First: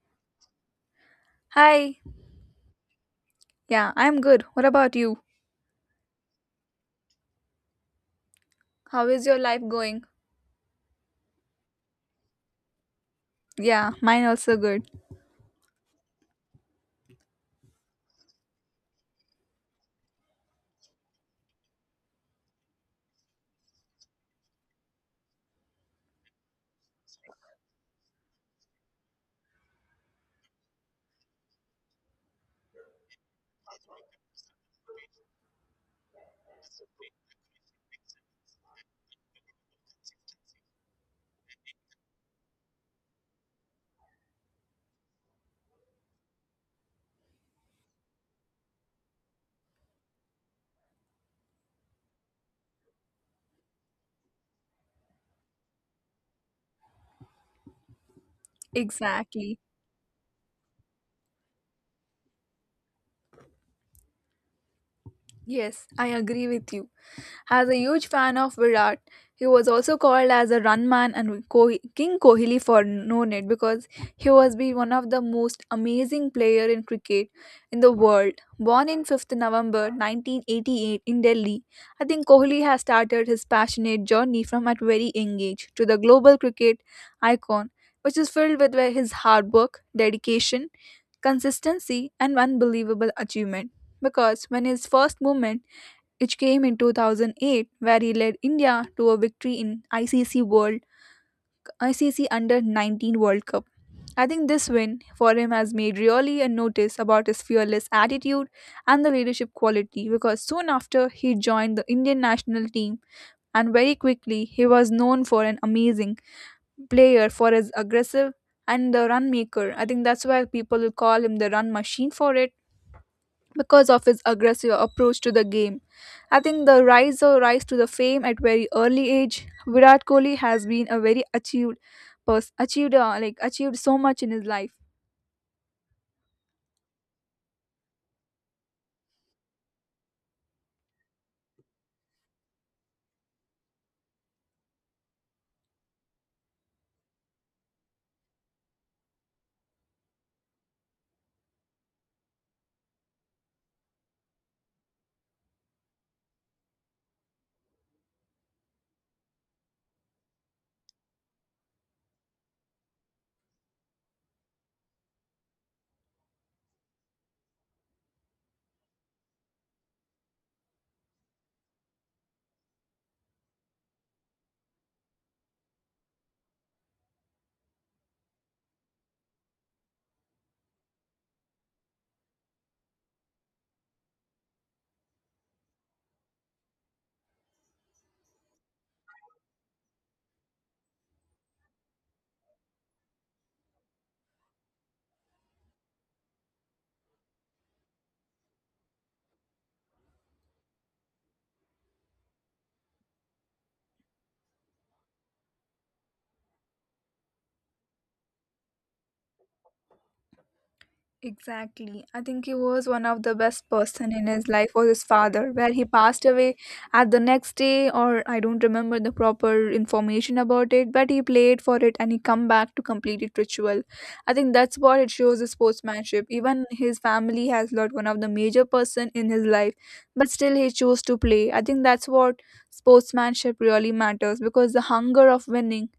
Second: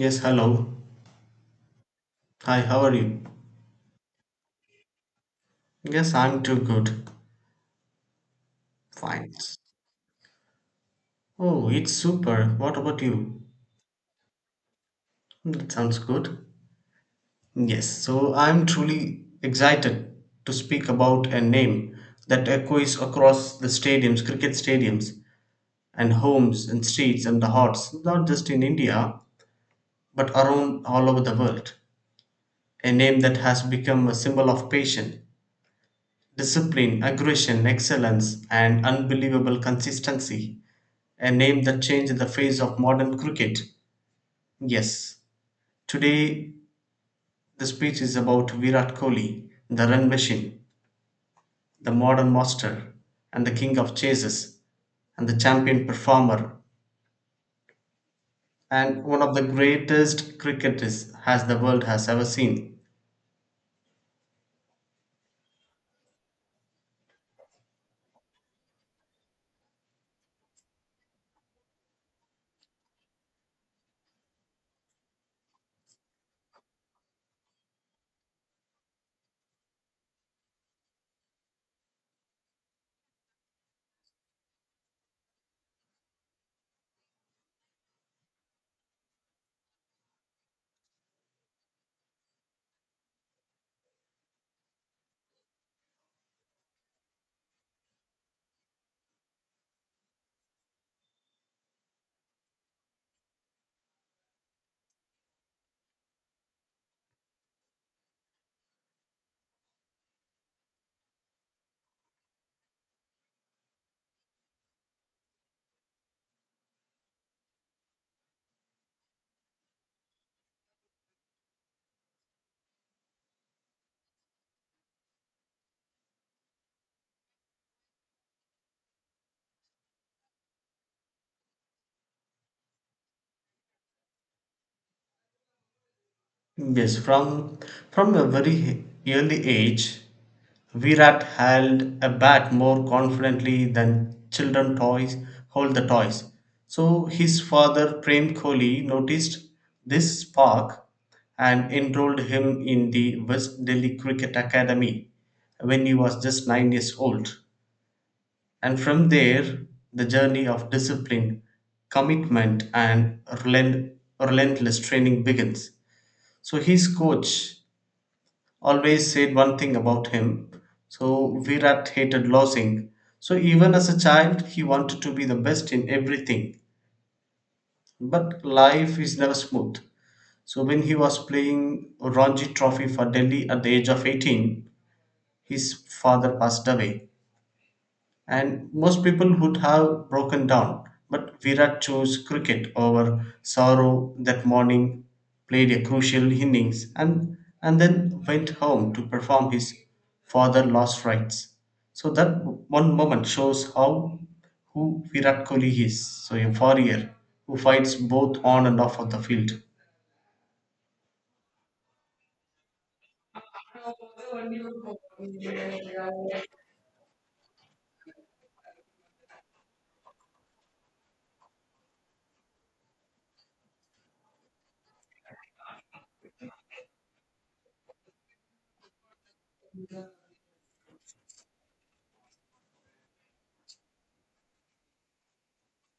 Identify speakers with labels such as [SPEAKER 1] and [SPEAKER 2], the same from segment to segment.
[SPEAKER 1] Yes, hello.
[SPEAKER 2] Hi.
[SPEAKER 1] Hi, how are you?
[SPEAKER 2] Yeah, I'm good. What about you?
[SPEAKER 1] Yes, I'm too good.
[SPEAKER 2] How is
[SPEAKER 1] Fine.
[SPEAKER 2] your life going?
[SPEAKER 1] Oh, it's super. What about you?
[SPEAKER 2] Yeah, mine also good.
[SPEAKER 1] That sounds good. Yes, so I'm truly excited to speak about a name that echoes across the stadiums, cricket stadiums, and homes and streets and the hearts, not just in India, but around all over the world. A name that has become a symbol of patience, discipline, aggression, excellence, and unbelievable consistency. A name that changed the face of modern cricket. Yes, today the speech is about Virat Kohli, the run machine, the modern master, and the king of chases, and the champion performer, and one of the
[SPEAKER 2] Exactly.
[SPEAKER 1] greatest cricketers has the world has ever seen.
[SPEAKER 2] Yes, I agree with you. As a huge fan of Virat, he was also called as a run man and King Kohli for no net because he was be one of the most amazing player in cricket in the world. Born in 5th November 1988 in Delhi, I think Kohli has started his passionate journey from at very young age to the global cricket icon, which is filled with his hard work, dedication, consistency, and unbelievable achievement. Because when his first moment which came in 2008 where he led India to a victory in ICC Under 19 World Cup. I think this win for him has made really a notice about his fearless attitude and the leadership quality because soon after he joined the Indian national team and very quickly he was known for an amazing player for his aggressive and the run maker. I think that's why people will call him the run machine for it because of his aggressive approach to the game. I think the rise or rise to the fame at very early age, Virat Kohli has been a very achieved person, achieved like achieved so much in his life.
[SPEAKER 1] Yes, from a very early age, Virat held a bat more confidently than children toys hold the toys. So his father Prem Kohli noticed this spark and enrolled him in the West Delhi Cricket Academy when he was just 9 years old. And from there, the journey of discipline, commitment and relentless training begins. So his coach always said one thing about him. So Virat hated losing. So even as a child, he wanted to be the best in everything. But life is never smooth. So when he was playing Ranji Trophy for Delhi at the age of 18, his father passed away. And most people would have broken down. But Virat chose cricket over sorrow that morning, played a crucial innings, and then went home to perform his father lost rites. So that one moment shows how who Virat Kohli is. So a warrior who fights both on and off of the field.
[SPEAKER 2] Exactly. I think he was one of the best person in his life was his father, where he passed away at the next day or I don't remember the proper information about it, but he played for it and he come back to complete it ritual. I think that's what it shows the sportsmanship. Even his family has lost one of the major person in his life, but still he chose to play. I think that's what sportsmanship really matters because the hunger of winning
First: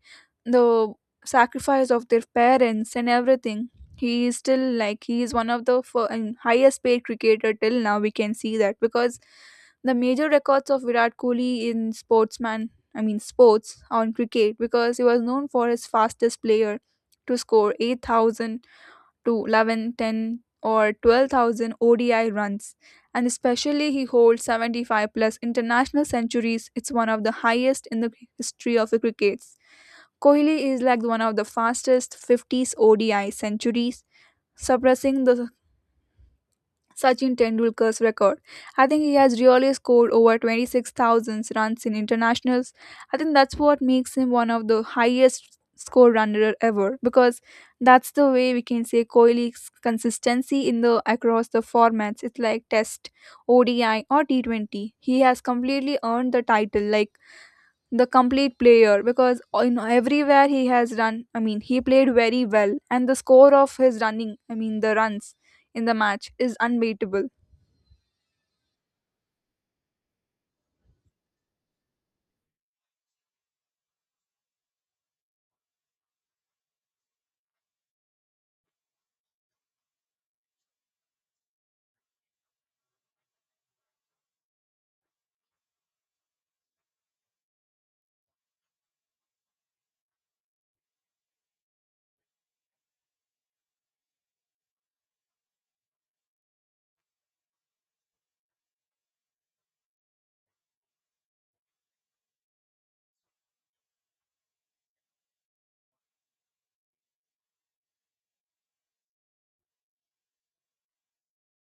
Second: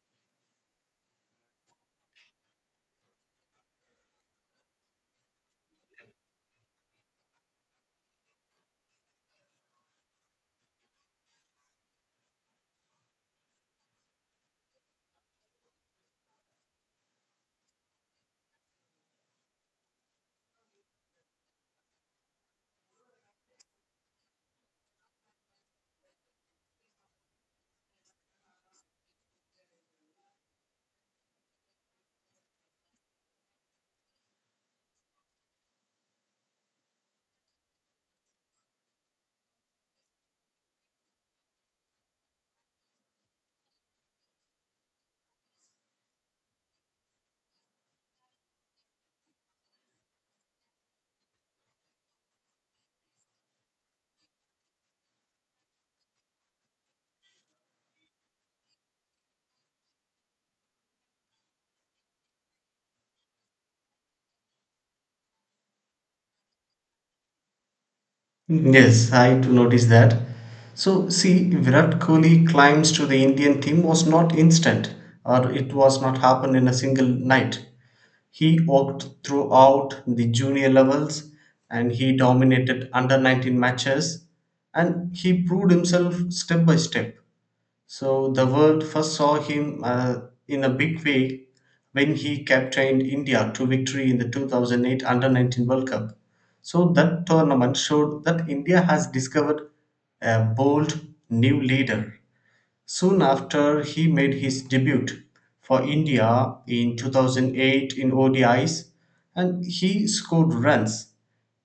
[SPEAKER 2] the sacrifice of their parents and everything he is still like he is one of the and highest paid cricketer till now we can see that because the major records of Virat Kohli in sportsman, I mean sports on cricket, because he was known for his fastest player to score 8,000 to 11, 10, or 12,000 ODI runs, and especially he holds 75 plus international centuries. It's one of the highest in the history of the crickets. Kohli is like one of the fastest 50s ODI centuries, surpassing the Sachin Tendulkar's record. I think he has really scored over 26,000 runs in internationals. I think that's what makes him one of the highest score runner ever because that's the way we can say Kohli's consistency in the across the formats. It's like Test, ODI, or T20. He has completely earned the title like the complete player because in everywhere he has run. I mean, he played very well, and the score of his running. I mean, the runs in the match is unbeatable.
[SPEAKER 1] Yes, I do notice that. So, see, Virat Kohli climbs to the Indian team was not instant, or it was not happen in a single night. He worked throughout the junior levels, and he dominated under 19 matches, and he proved himself step by step. So the world first saw him in a big way when he captained India to victory in the 2008 Under 19 World Cup. So that tournament showed that India has discovered a bold new leader. Soon after he made his debut for India in 2008 in ODIs and he scored runs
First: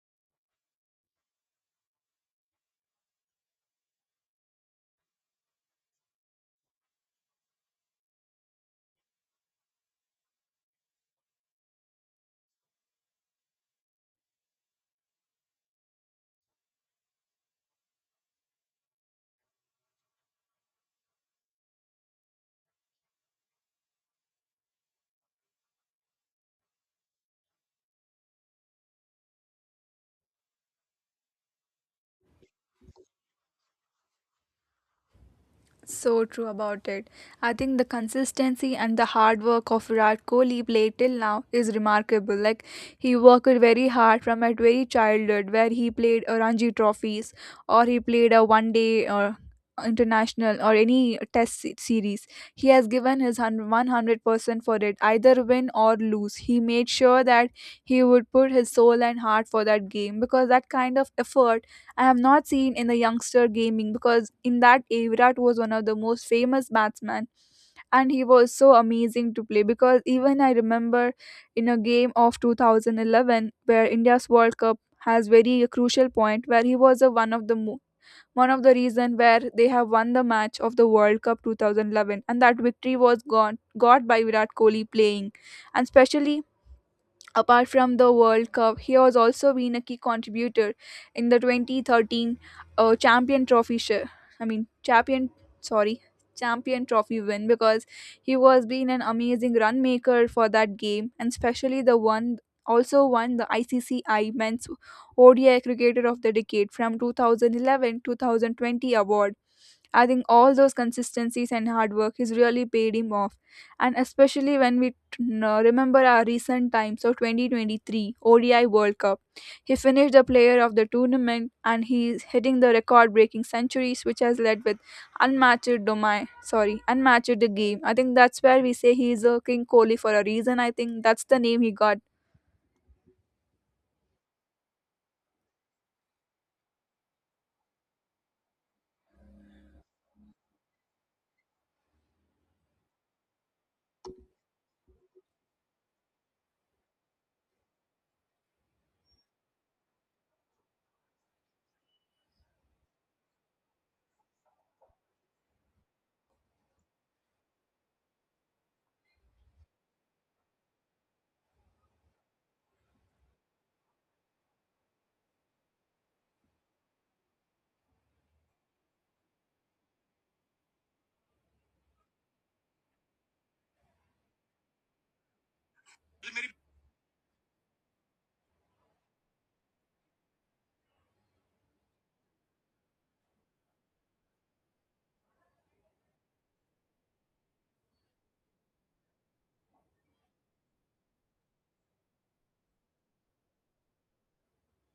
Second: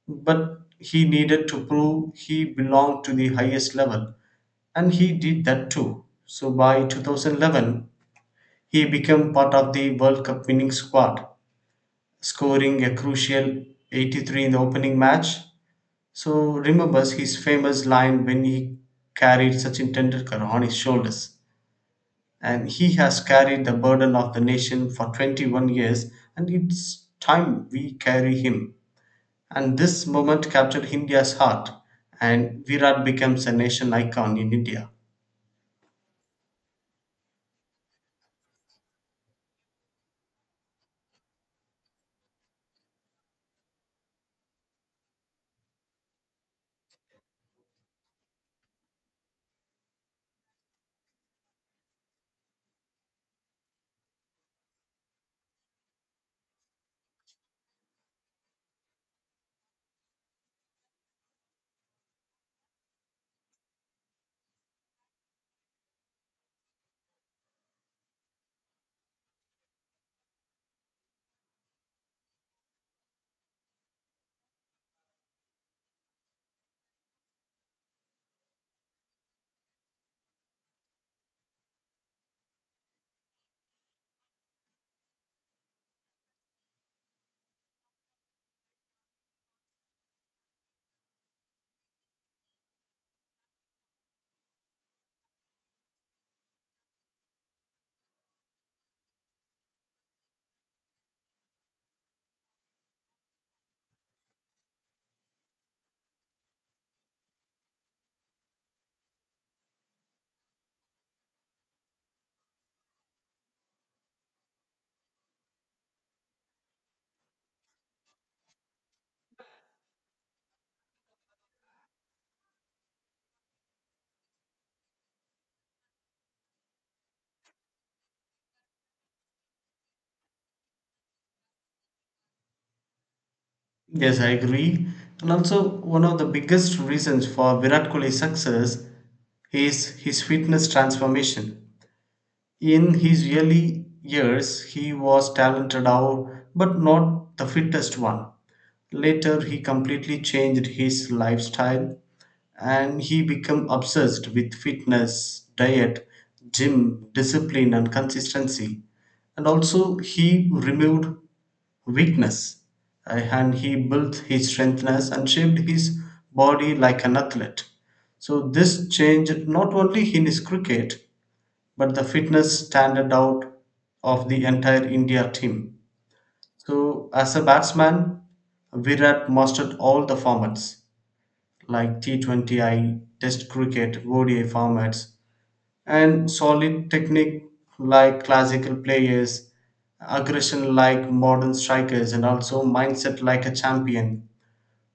[SPEAKER 1] but he needed to prove he belonged to the highest level and he did that too. So by 2011, he became part of the World Cup winning squad, scoring a crucial 83 in the opening match. So remembers his famous line when he carried Sachin Tendulkar on his shoulders, and he has carried the burden of the nation for 21 years, and it's time we carry him. And this moment captured India's heart, and Virat becomes a nation icon in India.
[SPEAKER 2] So true about it. I think the consistency and the hard work of Virat Kohli played till now is remarkable. Like he worked very hard from a very childhood, where he played a Ranji trophies or he played a one day or international or any test series. He has given his 100% for it, either win or lose. He made sure that he would put his soul and heart for that game because that kind of effort I have not seen in the youngster gaming, because in that Avrat was one of the most famous batsmen and he was so amazing to play. Because even I remember, in a game of 2011 where India's World Cup has very crucial point, where he was a one of the reason where they have won the match of the World Cup 2011, and that victory was got by Virat Kohli playing. And especially, apart from the World Cup, he has also been a key contributor in the 2013 Champion Trophy share. I mean, Champion, sorry, Champion Trophy win, because he was been an amazing run maker for that game. And especially the one also won the ICCI Men's ODI Cricketer of the Decade from 2011 2020 award. I think all those consistencies and hard work has really paid him off. And especially when we remember our recent times of 2023 ODI World Cup, he finished the player of the tournament and he's hitting the record breaking centuries, which has led with unmatched domain. Sorry, unmatched the game. I think that's where we say he is a King Kohli for a reason. I think that's the name he got.
[SPEAKER 1] Yes, I agree. And also, one of the biggest reasons for Virat Kohli's success is his fitness transformation. In his early years he was talented out but not the fittest one. Later he completely changed his lifestyle and he became obsessed with fitness, diet, gym, discipline and consistency. And also he removed weakness, and he built his strengthness and shaped his body like an athlete. So this changed not only in his cricket but the fitness standard out of the entire India team. So, as a batsman, Virat mastered all the formats like T20I, Test cricket, ODI formats, and solid technique like classical players, aggression like modern strikers, and also mindset like a champion,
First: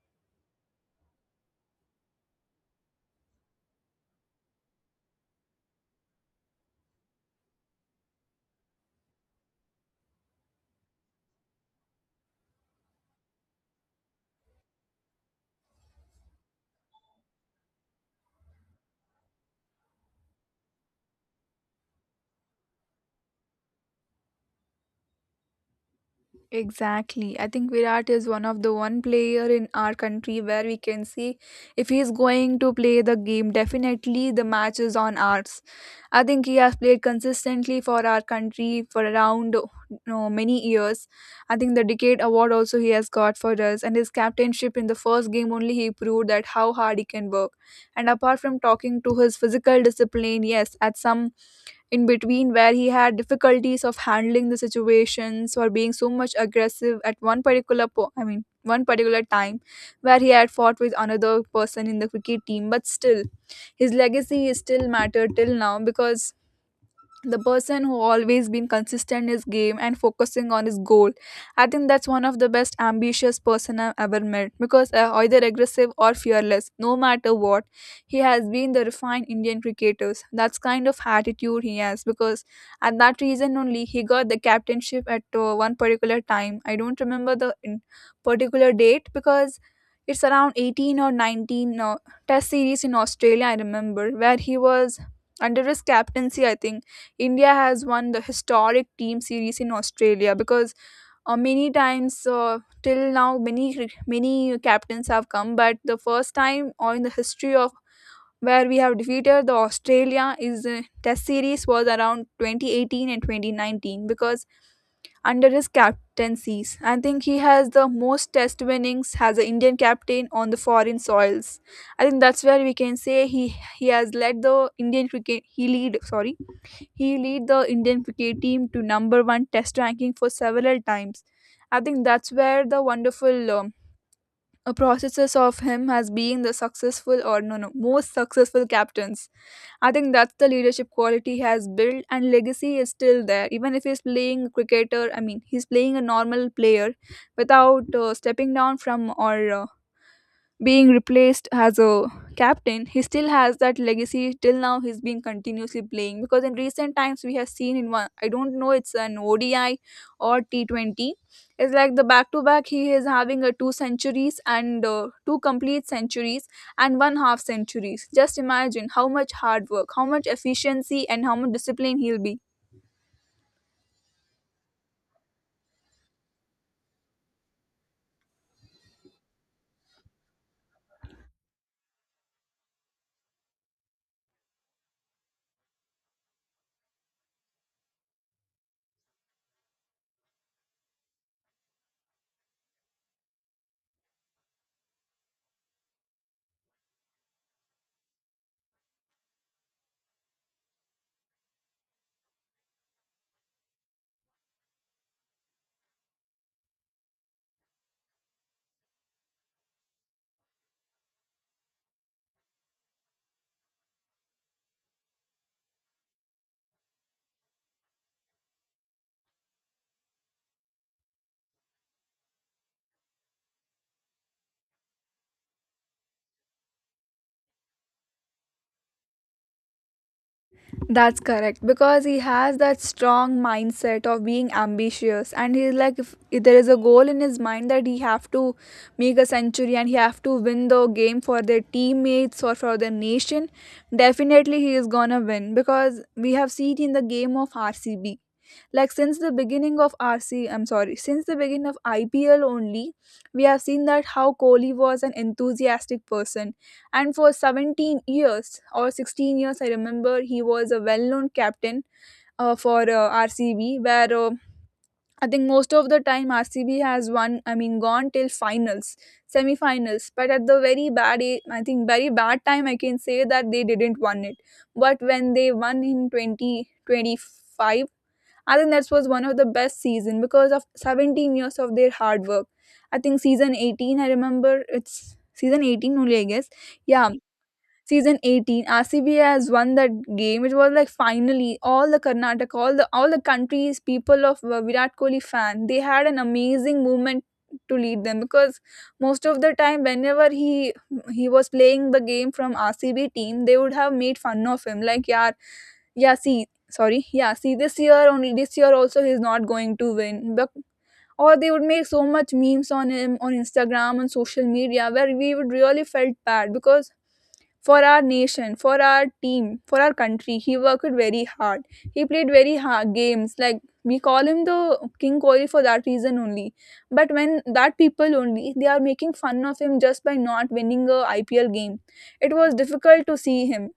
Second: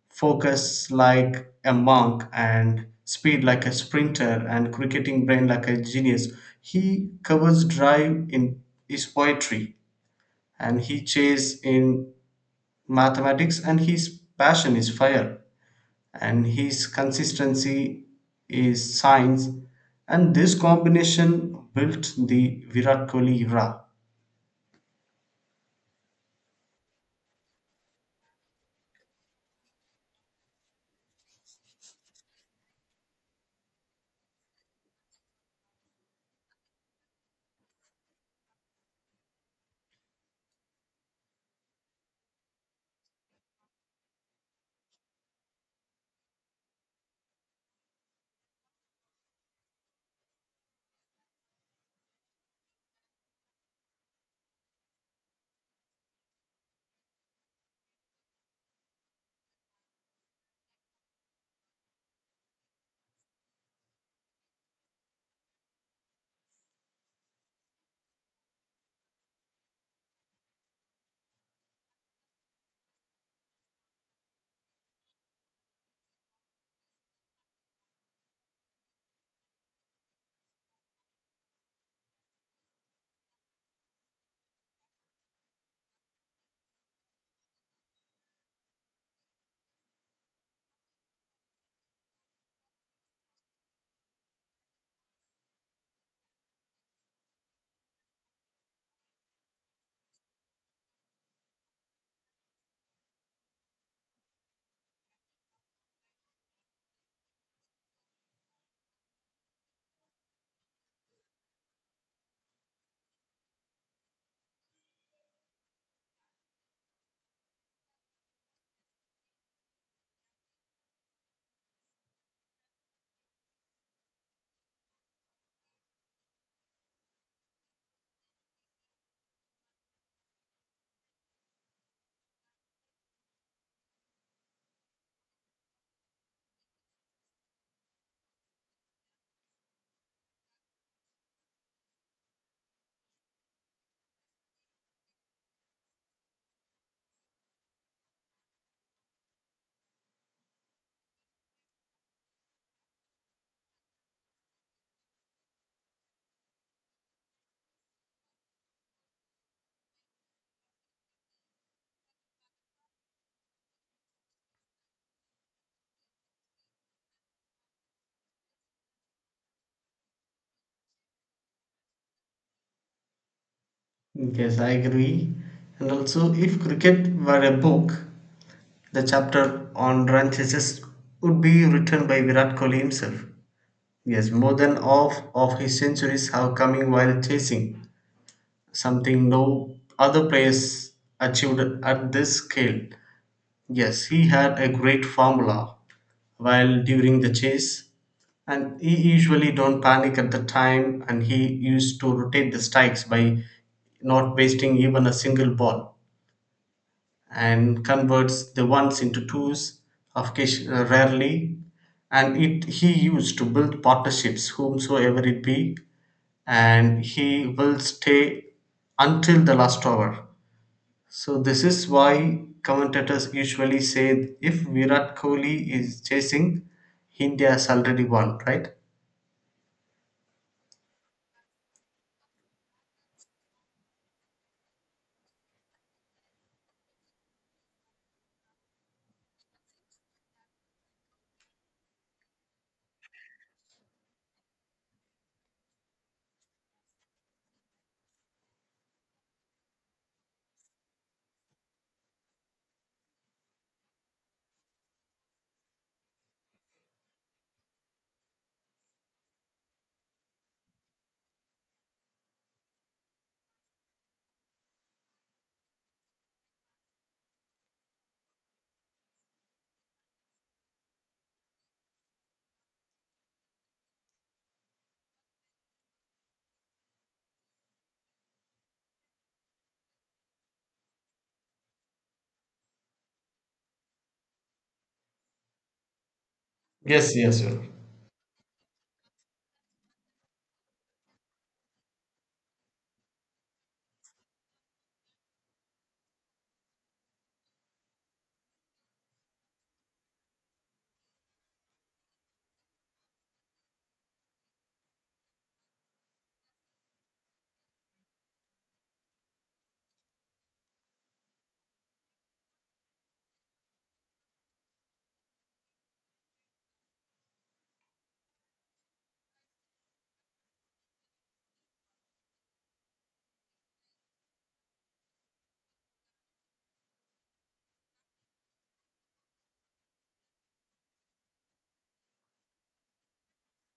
[SPEAKER 1] focus like a monk, and speed like a sprinter, and cricketing brain like a genius. He covers drive in his poetry and he chase in mathematics and his passion is fire and his consistency is science, and this combination built the Virat Kohli era.
[SPEAKER 2] Exactly. I think Virat is one of the one player in our country where we can see if he is going to play the game, definitely the match is on ours. I think he has played consistently for our country for around, no, many years. I think the decade award also he has got for us, and his captainship in the first game only he proved that how hard he can work. And apart from talking to his physical discipline, yes, at some in between where he had difficulties of handling the situations or being so much aggressive at one particular I mean one particular time, where he had fought with another person in the cricket team, but still his legacy is still matter till now, because the person who always been consistent in his game and focusing on his goal, I think that's one of the best ambitious person I've ever met, because either aggressive or fearless, no matter what, he has been the refined Indian cricketers, that's kind of attitude he has. Because at that reason only he got the captainship at one particular time. I don't remember the in particular date, because it's around 18 or 19 test series in Australia, I remember, where he was under his captaincy. I think India has won the historic team series in Australia, because many times till now many many captains have come, but the first time or in the history of where we have defeated the Australia is Test series was around 2018 and 2019. Because under his captaincies, I think he has the most Test winnings as an Indian captain on the foreign soils. I think that's where we can say he has led the Indian cricket. He lead, sorry, he lead the Indian cricket team to number one test ranking for several times. I think that's where the wonderful processes of him as being the successful, or no, no, most successful captains. I think that's the leadership quality he has built, and legacy is still there. Even if he's playing a cricketer, I mean he's playing a normal player without stepping down from or being replaced as a captain, he still has that legacy. Till now, he's been continuously playing, because in recent times we have seen in one. I don't know it's an ODI or T 20. It's like the back to back. He is having a two centuries, and two complete centuries and one half centuries. Just imagine how much hard work, how much efficiency, and how much discipline he'll be.
[SPEAKER 1] Yes, I agree. And also, if cricket were a book, the chapter on Ranchesses would be written by Virat Kohli himself. Yes, more than half of his centuries have coming while chasing, something no other players achieved at this scale. Yes, he had a great formula while during the chase, and he usually don't panic at the time and he used to rotate the strikes by not wasting even a single ball. And converts the ones into twos rarely, and it he used to build partnerships whomsoever it be, and he will stay until the last hour. So this is why commentators usually say, if Virat Kohli is chasing, India has already won, right?
[SPEAKER 2] That's correct, because he has that strong mindset of being ambitious, and he's like if there is a goal in his mind that he have to make a century and he have to win the game for their teammates or for their nation, definitely he is going to win. Because we have seen in the game of RCB, like since the beginning of RC, I'm sorry, since the beginning of IPL only, we have seen that how Kohli was an enthusiastic person. And for 17 years or 16 years, I remember he was a well-known captain for RCB, where, I think most of the time RCB has won. I mean, gone till finals, semi-finals, but at the very bad, I think very bad time, I can say that they didn't won it. But when they won in 2025, I think that was one of the best season because of 17 years of their hard work. I think season 18, I remember, it's season 18 only, I guess. Yeah,
[SPEAKER 1] Yes, yes, sir.
[SPEAKER 2] season 18, RCB has won that game. It was like finally all the Karnataka, all the countries, people of Virat Kohli fan, they had an amazing movement to lead them, because most of the time whenever he was playing the game from RCB team, they would have made fun of him. Like, yeah, see, this year only, this year also he's not going to win, but or they would make so much memes on him on Instagram, on social media, where we would really felt bad because for our nation, for our team, for our country, he worked very hard. He played very hard games. Like, we call him the King Kohli for that reason only. But when that people only, they are making fun of him just by not winning a IPL game, it was difficult to see him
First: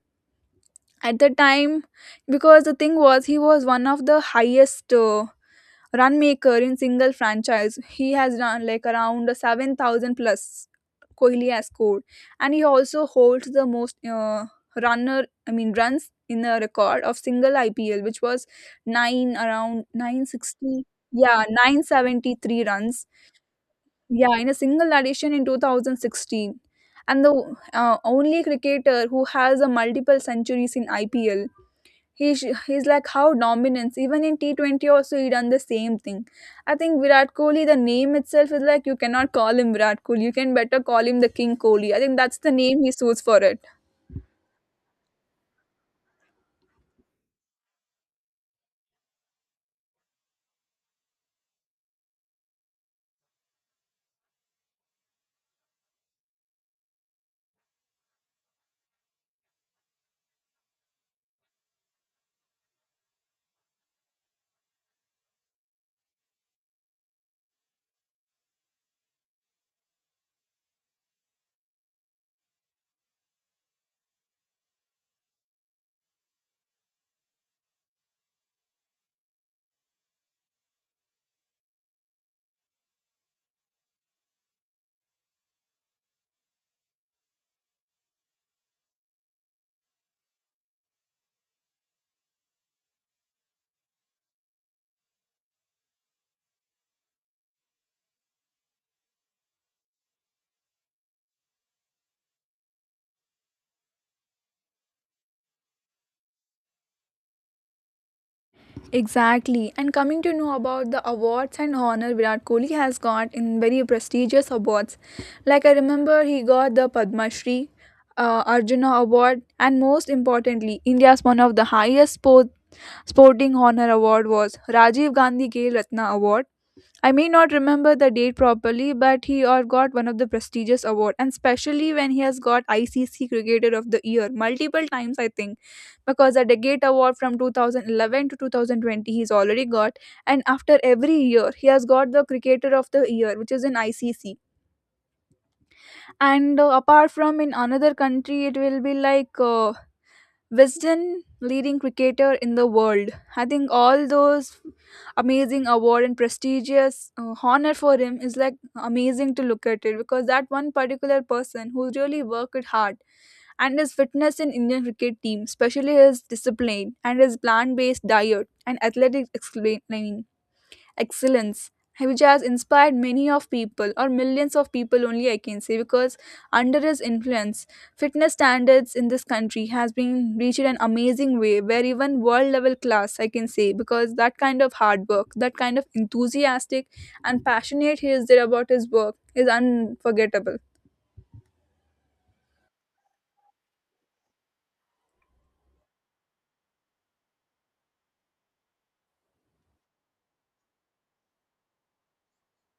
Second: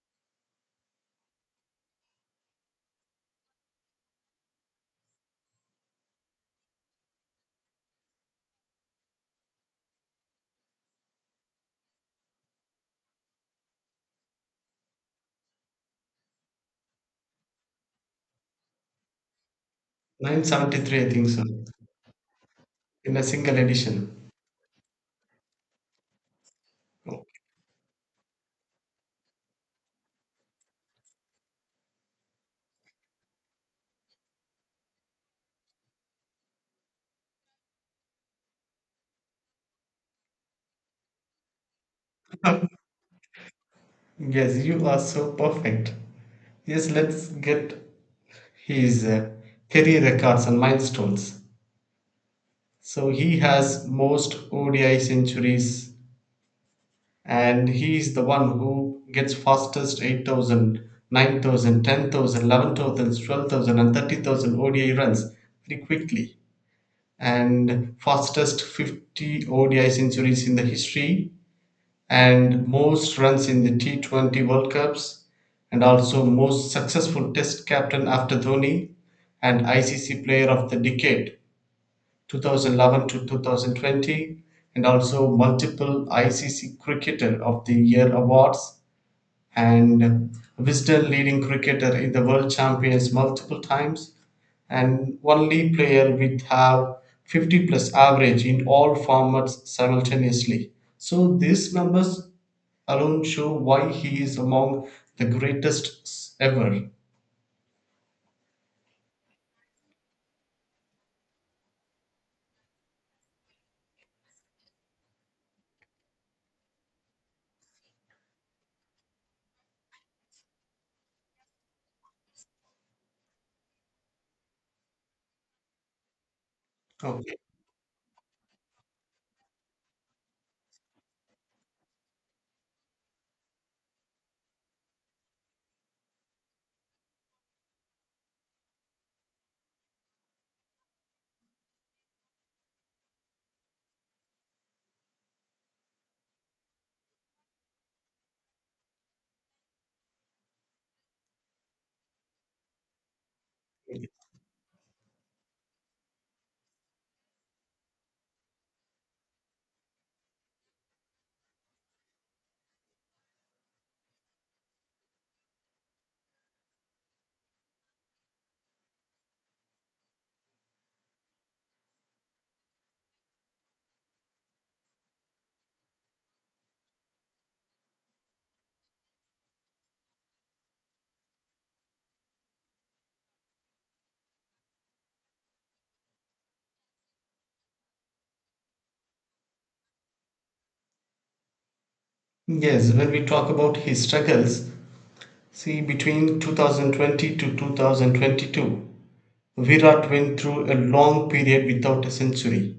[SPEAKER 2] at the time, because the thing was he was one of the highest run maker in single franchise. He has run like around 7,000 plus Kohli has scored. And he also holds the most runner I mean runs in a record of single IPL, which was 9 around 960.
[SPEAKER 1] 973, I think so.
[SPEAKER 2] Yeah, 973 runs.
[SPEAKER 1] In a single edition.
[SPEAKER 2] Yeah, in a single edition in 2016. And the only cricketer who has a multiple centuries in IPL. He's like how dominance. Even in T20 also he done the same thing. I think Virat Kohli, the name itself is like you cannot call him Virat Kohli. You can better call him the King Kohli. I think that's the name he suits for it.
[SPEAKER 1] Yes, you are so perfect. Yes, let's get his career records and milestones. So he has most ODI centuries, and he is the one who gets fastest 8,000, 9,000, 10,000, 11,000, 12,000, and 30,000 ODI runs very quickly, and fastest 50 ODI centuries in the history, and most runs in the T20 World Cups, and also most successful test captain after Dhoni, and ICC player of the decade 2011 to 2020, and also multiple ICC Cricketer of the Year awards, and Wisden leading cricketer in the world champions multiple times, and only player with have 50 plus average in all formats simultaneously. So these numbers alone show why he is among the greatest ever.
[SPEAKER 2] Exactly. And coming to know about the awards and honor Virat Kohli has got in very prestigious awards. Like, I remember he got the Padma Shri, Arjuna Award, and most importantly, India's one of the highest sporting honor award was Rajiv Gandhi Khel Ratna Award. I may
[SPEAKER 1] Okay.
[SPEAKER 2] not remember the date properly, but he or got one of the prestigious award, and especially when he has got ICC Cricketer of the Year multiple times, I think, because the Degate Award from 2011 to 2020 he's already got, and after every year he has got the Cricketer of the Year, which is in ICC. And apart from in another country, it will be like Wisden, leading cricketer in the world. I think all those amazing award and prestigious honor for him is like amazing to look at it, because that one particular person who really worked hard, and his fitness in Indian cricket team, especially his discipline and his plant-based diet and athletic explaining excellence, which has inspired many of people or millions of people only, I can say, because under his influence, fitness standards in this country has been reached an amazing way, where even world level class I can say, because that kind of hard work, that kind of enthusiastic and passionate he is there about his work is unforgettable.
[SPEAKER 1] Yes, when we talk about his struggles, see, between 2020 to 2022, Virat went through a long period without a century.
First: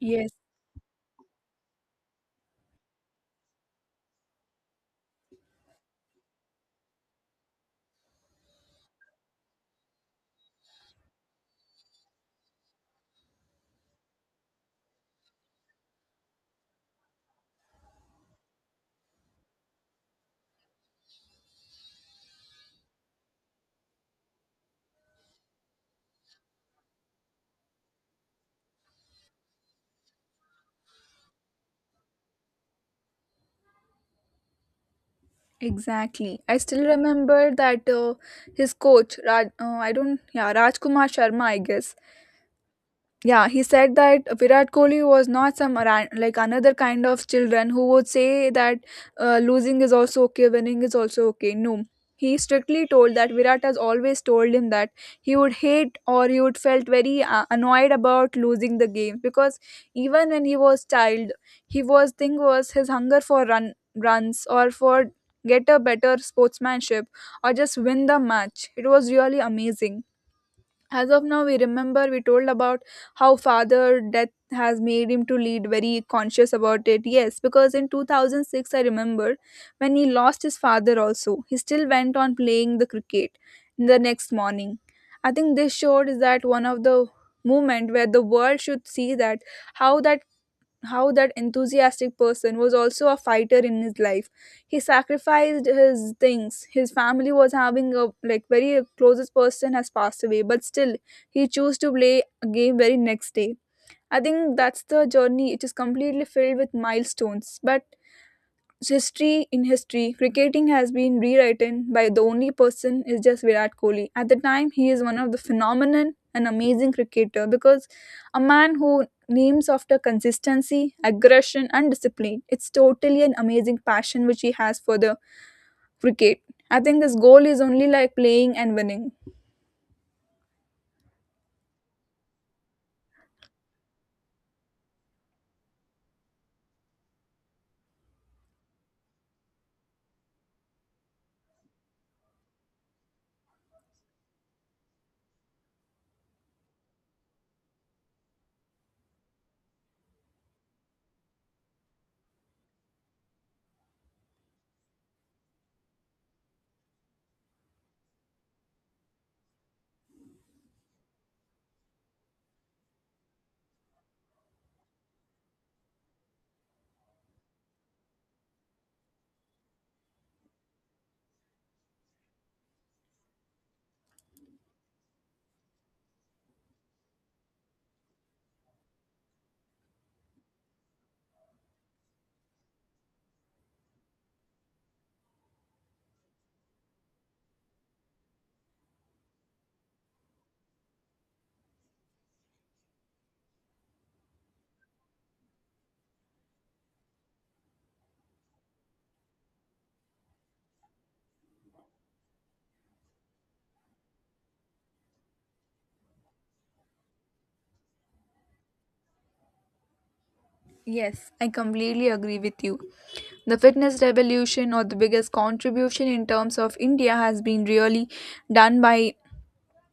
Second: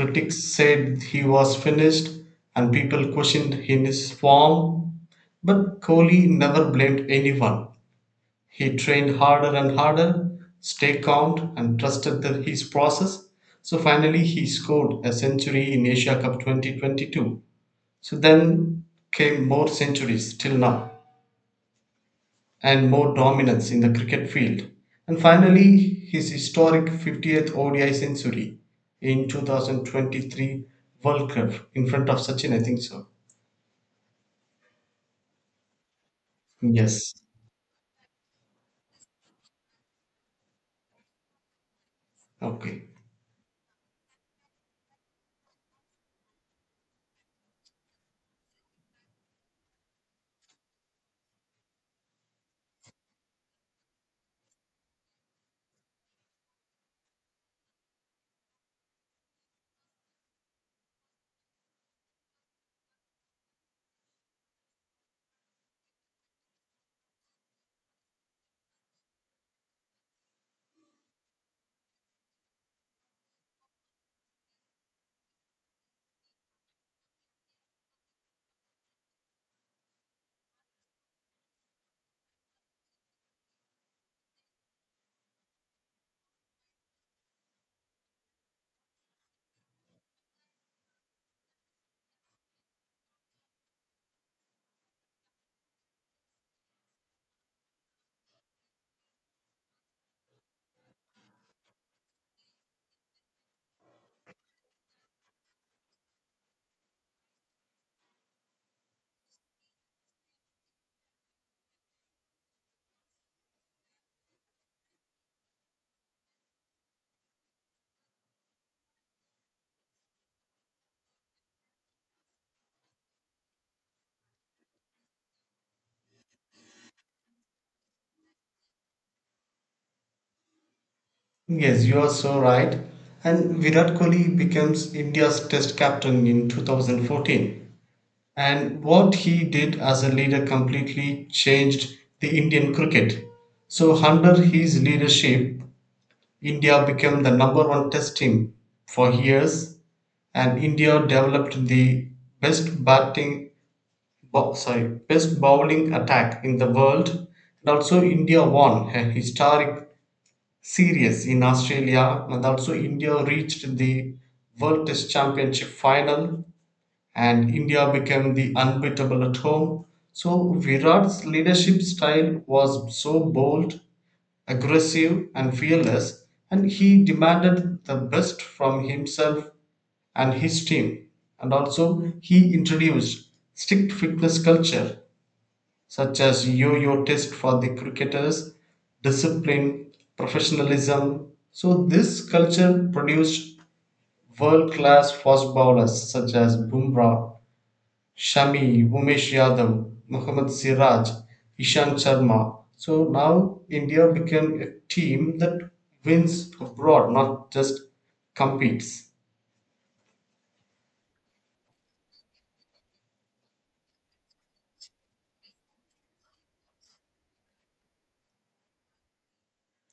[SPEAKER 2] Yes,
[SPEAKER 1] said he was finished and people questioned his form, but Kohli never blamed anyone. He trained harder and harder, stayed calm, and trusted his process. So finally, he scored a century in Asia Cup 2022. So then came more centuries till now, and more dominance in the cricket field, and finally his historic 50th ODI century in 2023 World Cup in front of Sachin, I think so.
[SPEAKER 2] exactly. I still
[SPEAKER 1] Yes.
[SPEAKER 2] remember that his coach, Raj, I don't, yeah, Rajkumar Sharma, I guess.
[SPEAKER 1] Okay.
[SPEAKER 2] Yeah, he said that Virat Kohli was not some like another kind of children who would say that losing is also okay, winning is also okay. No, he strictly told that Virat has always told him that he would hate or he would felt very annoyed about losing the game, because even when he was child, he was thing was his hunger for runs or for get a better sportsmanship or just win the match. It was really amazing. As of now, we remember we told about how father death has made him to lead very conscious about it, yes, because in 2006, I remember when he lost his father also, he still went on playing the cricket the next morning. I think this showed is that one of the moment where the world should see that how that how that enthusiastic person was also a fighter in his life. He sacrificed his things, his family was having a like very closest person has passed away, but still he chose to play a game very next day. I think that's the journey. It is completely filled with milestones, but history in history, cricketing has been rewritten by the only person is just Virat Kohli. At the time, he is one of the phenomenon and amazing cricketer, because a man who names after consistency, aggression, and discipline. It's totally an amazing passion which he has for the cricket. I think his goal is only like playing and winning.
[SPEAKER 1] Yes, you are so right. And Virat Kohli becomes India's test captain in 2014. And what he did as a leader completely changed the Indian cricket. So, under his leadership, India became the number one test team for years, and India developed the best batting sorry best bowling attack in the world, and also India won a historic series in Australia, and also India reached the World Test Championship final, and India became the unbeatable at home. So Virat's leadership style was so bold, aggressive and fearless, and he demanded the best from himself and his team. And also, he introduced strict fitness culture such as yo-yo test for the cricketers, discipline, professionalism. So this culture produced world-class fast bowlers such as Bumrah, Shami, Umesh Yadav, Mohammad Siraj, Ishan Sharma. So now India became a team that wins abroad, not just competes.
[SPEAKER 2] Yes, I completely agree with you. The fitness revolution or the biggest contribution in terms of India has been really done by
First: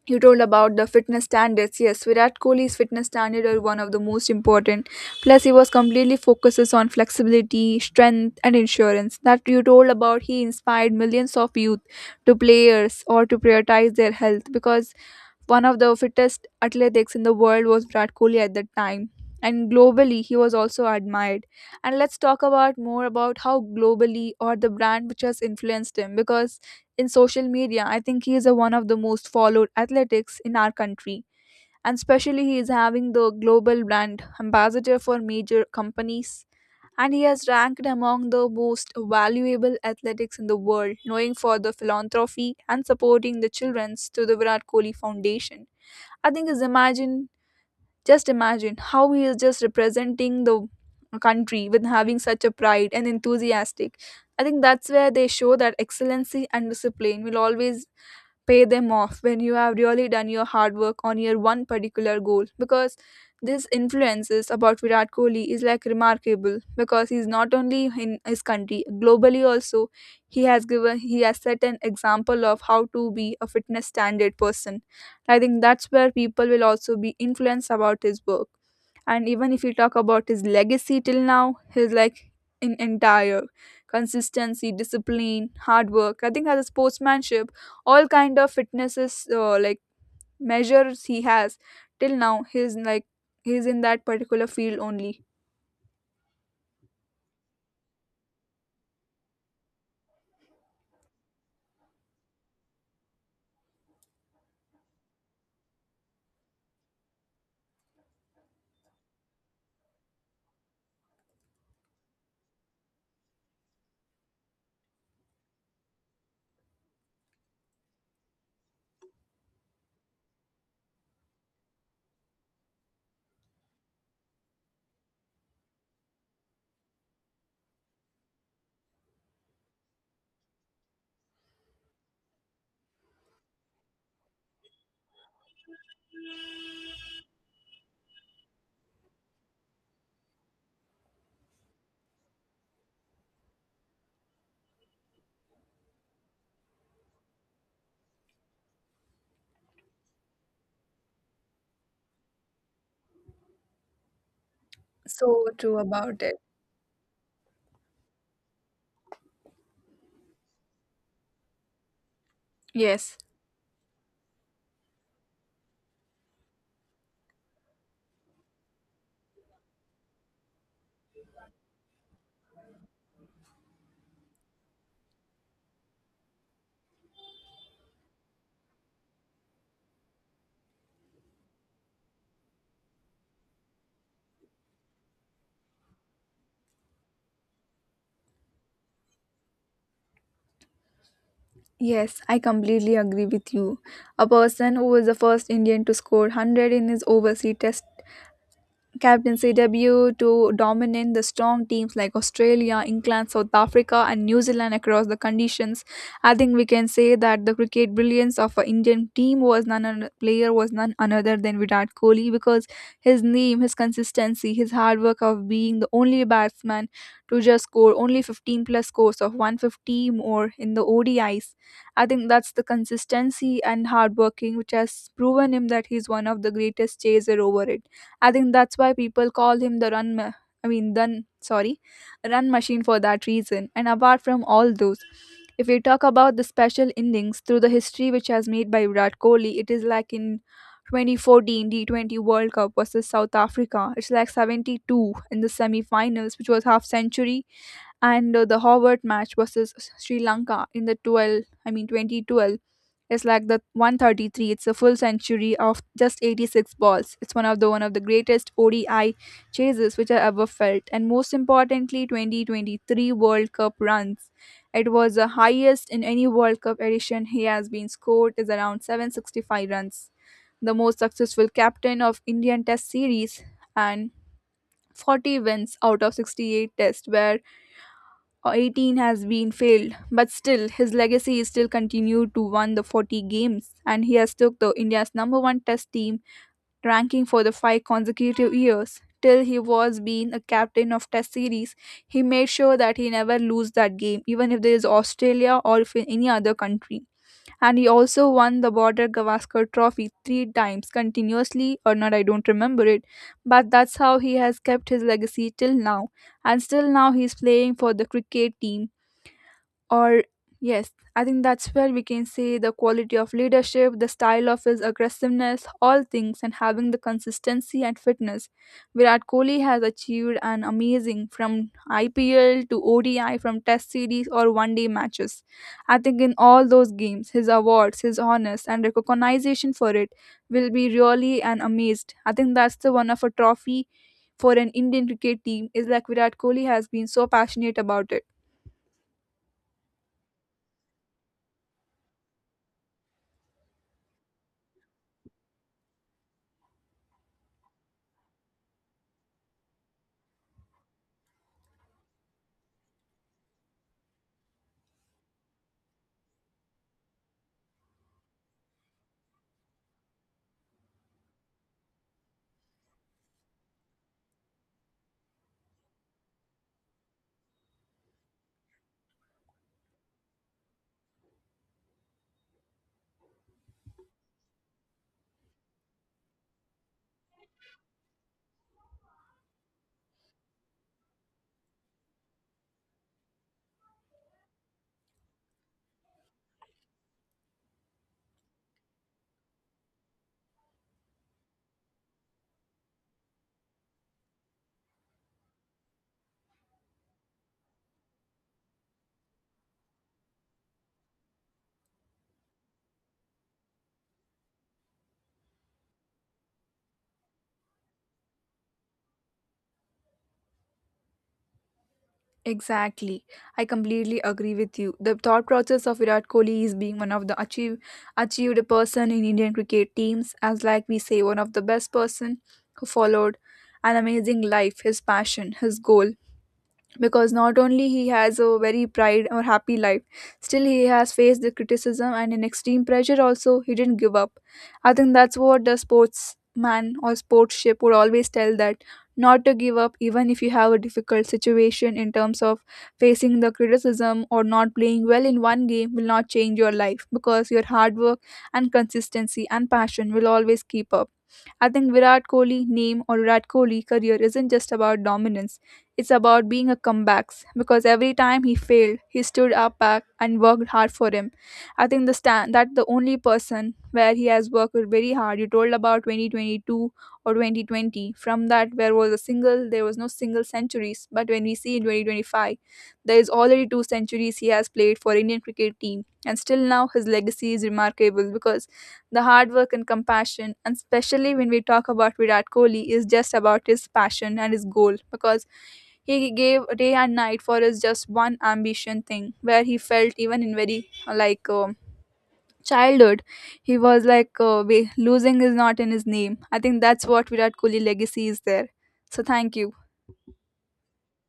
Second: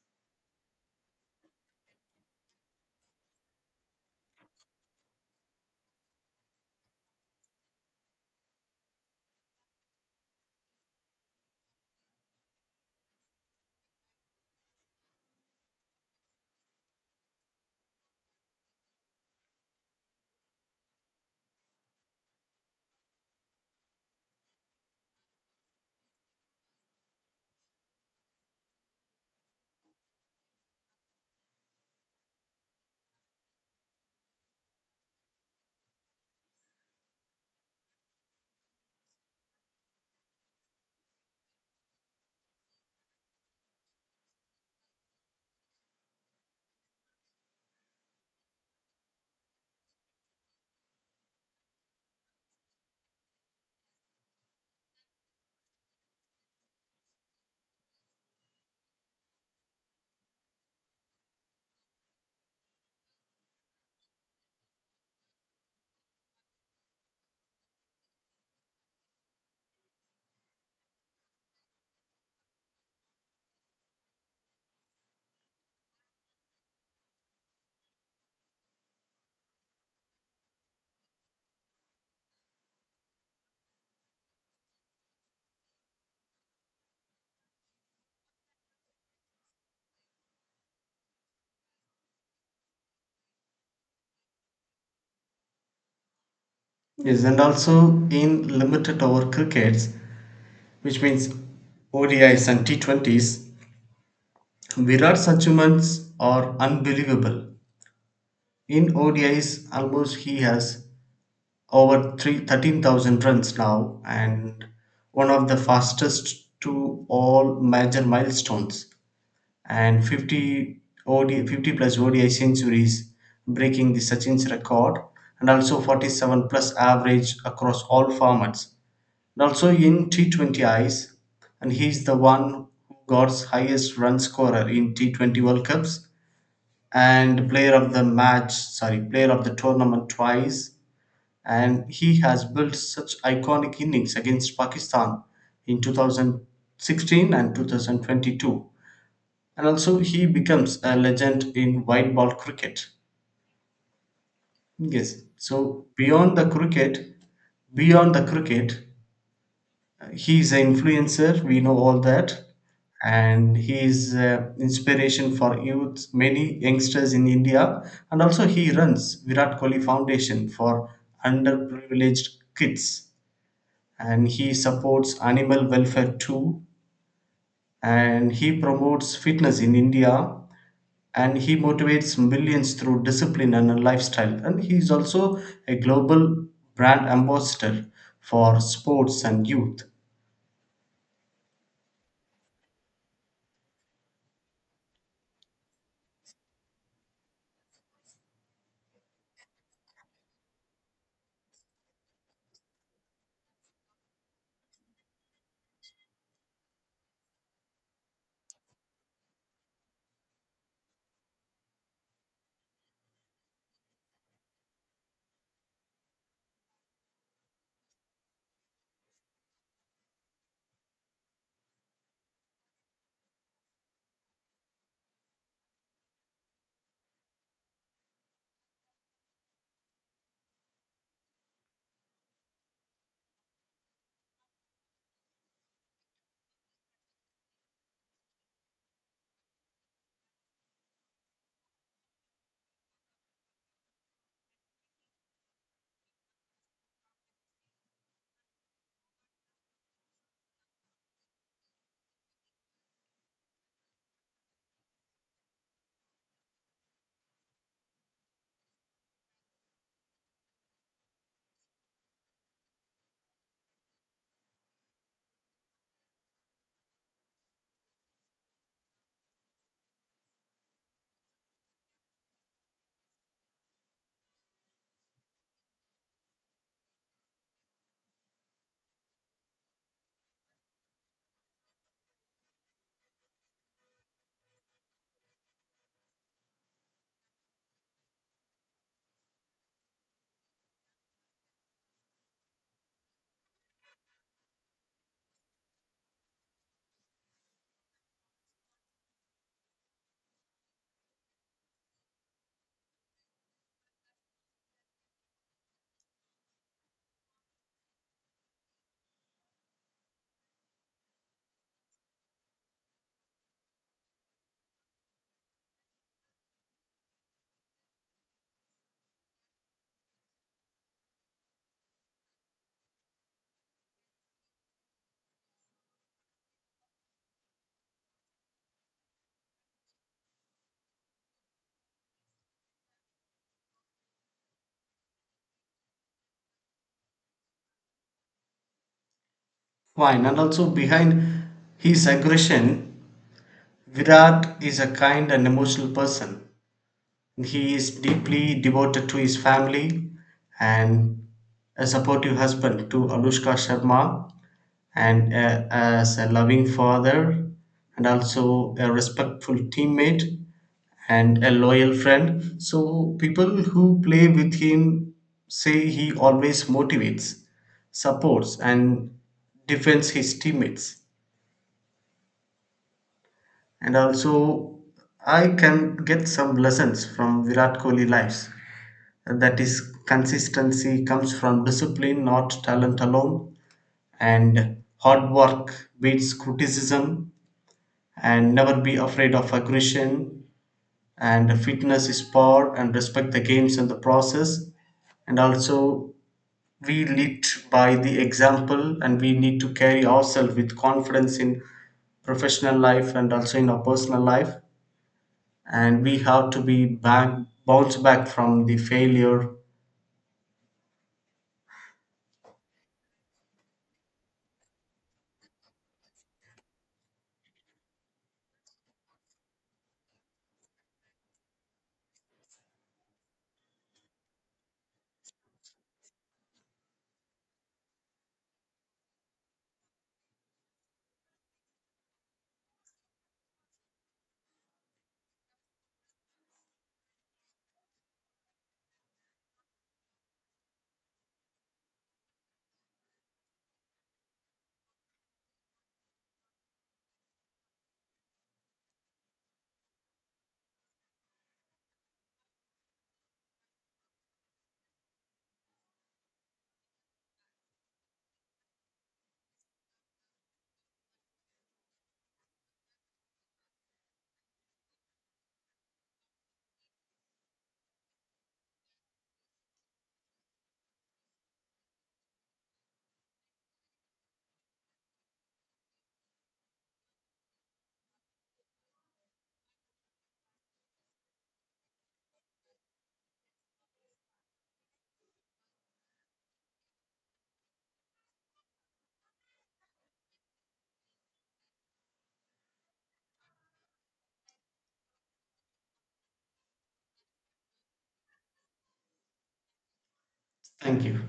[SPEAKER 2] you told about the fitness standards. Yes, Virat Kohli's fitness standard are one of the most important, plus he was completely focuses on flexibility, strength, and insurance that you told about. He inspired millions of youth to players or to prioritize their health, because one of the fittest athletics in the world was Virat Kohli at that time. And globally, he was also admired. And let's talk about more about how globally or the brand which has influenced him. Because in social media, I think he is a, one of the most followed athletics in our country. And especially, he is having the global brand ambassador for major companies, and he has ranked among the most valuable athletics in the world, knowing for the philanthropy and supporting the children's to the Virat Kohli Foundation. I think is imagine, just imagine how he is just representing the country with having such a pride and enthusiastic. I think that's where they show that excellency and discipline will always pay them off when you have really done your hard work on your one particular goal, because this influences about Virat Kohli is like remarkable, because he's not only in his country, globally also he has given, he has set an example of how to be a fitness standard person. I think that's where people will also be influenced about his work. And even if you talk about his legacy till now, his like in entire consistency, discipline, hard work, I think as a sportsmanship, all kind of fitnesses like measures he has, till now he's like he's in that particular field only.
[SPEAKER 1] Yes, and also in limited over crickets, which means ODIs and T20s, Virat achievements are unbelievable. In ODIs, almost he has over three 13,000 runs now, and one of the fastest to all major milestones, and 50 OD, 50 plus ODI centuries breaking the Sachin's record, and also 47 plus average across all formats, and also in T20 I's, and he's the one who got highest run scorer in T20 World Cups, and player of the tournament twice, and he has built such iconic innings against Pakistan in 2016 and 2022, and also he becomes a legend in white ball cricket. Yes,
[SPEAKER 2] So true
[SPEAKER 1] so
[SPEAKER 2] about it.
[SPEAKER 1] beyond the cricket, he is an influencer, we know all that,
[SPEAKER 2] yes
[SPEAKER 1] and he is inspiration for youth, many youngsters in India, and also he runs Virat Kohli Foundation for underprivileged kids, and he supports animal welfare too, and he promotes fitness in India, and he motivates millions through discipline and a lifestyle, and he is also a global brand ambassador for sports and youth.
[SPEAKER 2] yes, I completely agree with you. A person who was the first Indian to score 100 in his overseas test captaincy debut, to dominate the strong teams like Australia, England, South Africa, and New Zealand across the conditions. I think we can say that the cricket brilliance of an Indian team was none other, player was none another than Virat Kohli, because his name, his consistency, his hard work of being the only batsman to just score only 15 plus scores of 150 more in the ODIs. I think that's the consistency and hard working which has proven him that he's one of the greatest chaser over it. I think that's why people call him the run. Ma- I mean, then sorry, run machine for that reason. And apart from all those, if we talk about the special innings through the history which has made by Virat Kohli, it is like in 2014 T20 World Cup versus South Africa. It's like 72 in the semi-finals, which was half century, and the Howard match versus Sri Lanka in the 12. I mean 2012 is like the 133. It's a full century of just 86 balls. It's one of the greatest ODI chases which I ever felt, and most importantly, 2023 World Cup runs. It was the highest in any World Cup edition he has been scored, is around 765 runs. The most successful captain of Indian Test series, and 40 wins out of 68 tests where 18 has been failed, but still his legacy is still continued to won the 40 games, and he has took the India's number one test team ranking for the 5 consecutive years. Till he was being a captain of test series, he made sure that he never lose that game, even if there is Australia or if in any other country. And he also won the Border Gavaskar Trophy 3 times continuously, or not, I don't remember it. But that's how he has kept his legacy till now, and still now he's playing for the cricket team, or, yes, I think that's where we can see the quality of leadership, the style of his aggressiveness, all things, and having the consistency and fitness. Virat Kohli has achieved an amazing from IPL to ODI, from Test series or one day matches. I think in all those games, his awards, his honors, and recognition for it will be really an amazed. I think that's the one of a trophy for an Indian cricket team is like Virat Kohli has been so passionate about it.
[SPEAKER 1] Fine, and also behind his aggression Virat is a kind and emotional person. He is deeply devoted to his family and a supportive husband to Anushka Sharma, and as a loving father, and also a respectful teammate and a loyal friend. So, people who play with him say he always motivates, supports, and defends his teammates. And also, I can get some lessons from Virat Kohli lives. And that is, consistency comes from discipline not talent alone, and hard work beats criticism, and never be afraid of aggression, and fitness is power, and respect the games and the process, and also we lead by the example, and we need to carry ourselves with confidence in professional life and also in our personal life, and we have to be back bounce back from the failure.
[SPEAKER 2] Exactly. I completely agree with you. The thought process of Virat Kohli is being one of the achieved person in Indian cricket teams, as like we say one of the best person who followed an amazing life, his passion, his goal, because not only he has a very pride or happy life, still he has faced the criticism and an extreme pressure, also he didn't give up. I think that's what the sportsman or sportsship would always tell, that not to give up even if you have a difficult situation in terms of facing the criticism or not playing well in one game will not change your life, because your hard work and consistency and passion will always keep up. I think Virat Kohli name or Virat Kohli career isn't just about dominance. It's about being a comebacks, because every time he failed, he stood up back and worked hard for him. I think the stand that the only person where he has worked very hard. You told about 2022 or 2020. From that, where was a single, there was no single centuries. But when we see in 2025, there is already two centuries he has played for Indian cricket team, and still now his legacy is remarkable, because the hard work and compassion, and especially when we talk about Virat Kohli, is just about his passion and his goal, because he gave day and night for his just one ambition thing where he felt even in very uh, like um childhood he was like losing is not in his name. I think that's what Virat Kohli legacy is there. So thank you.
[SPEAKER 1] Thank you.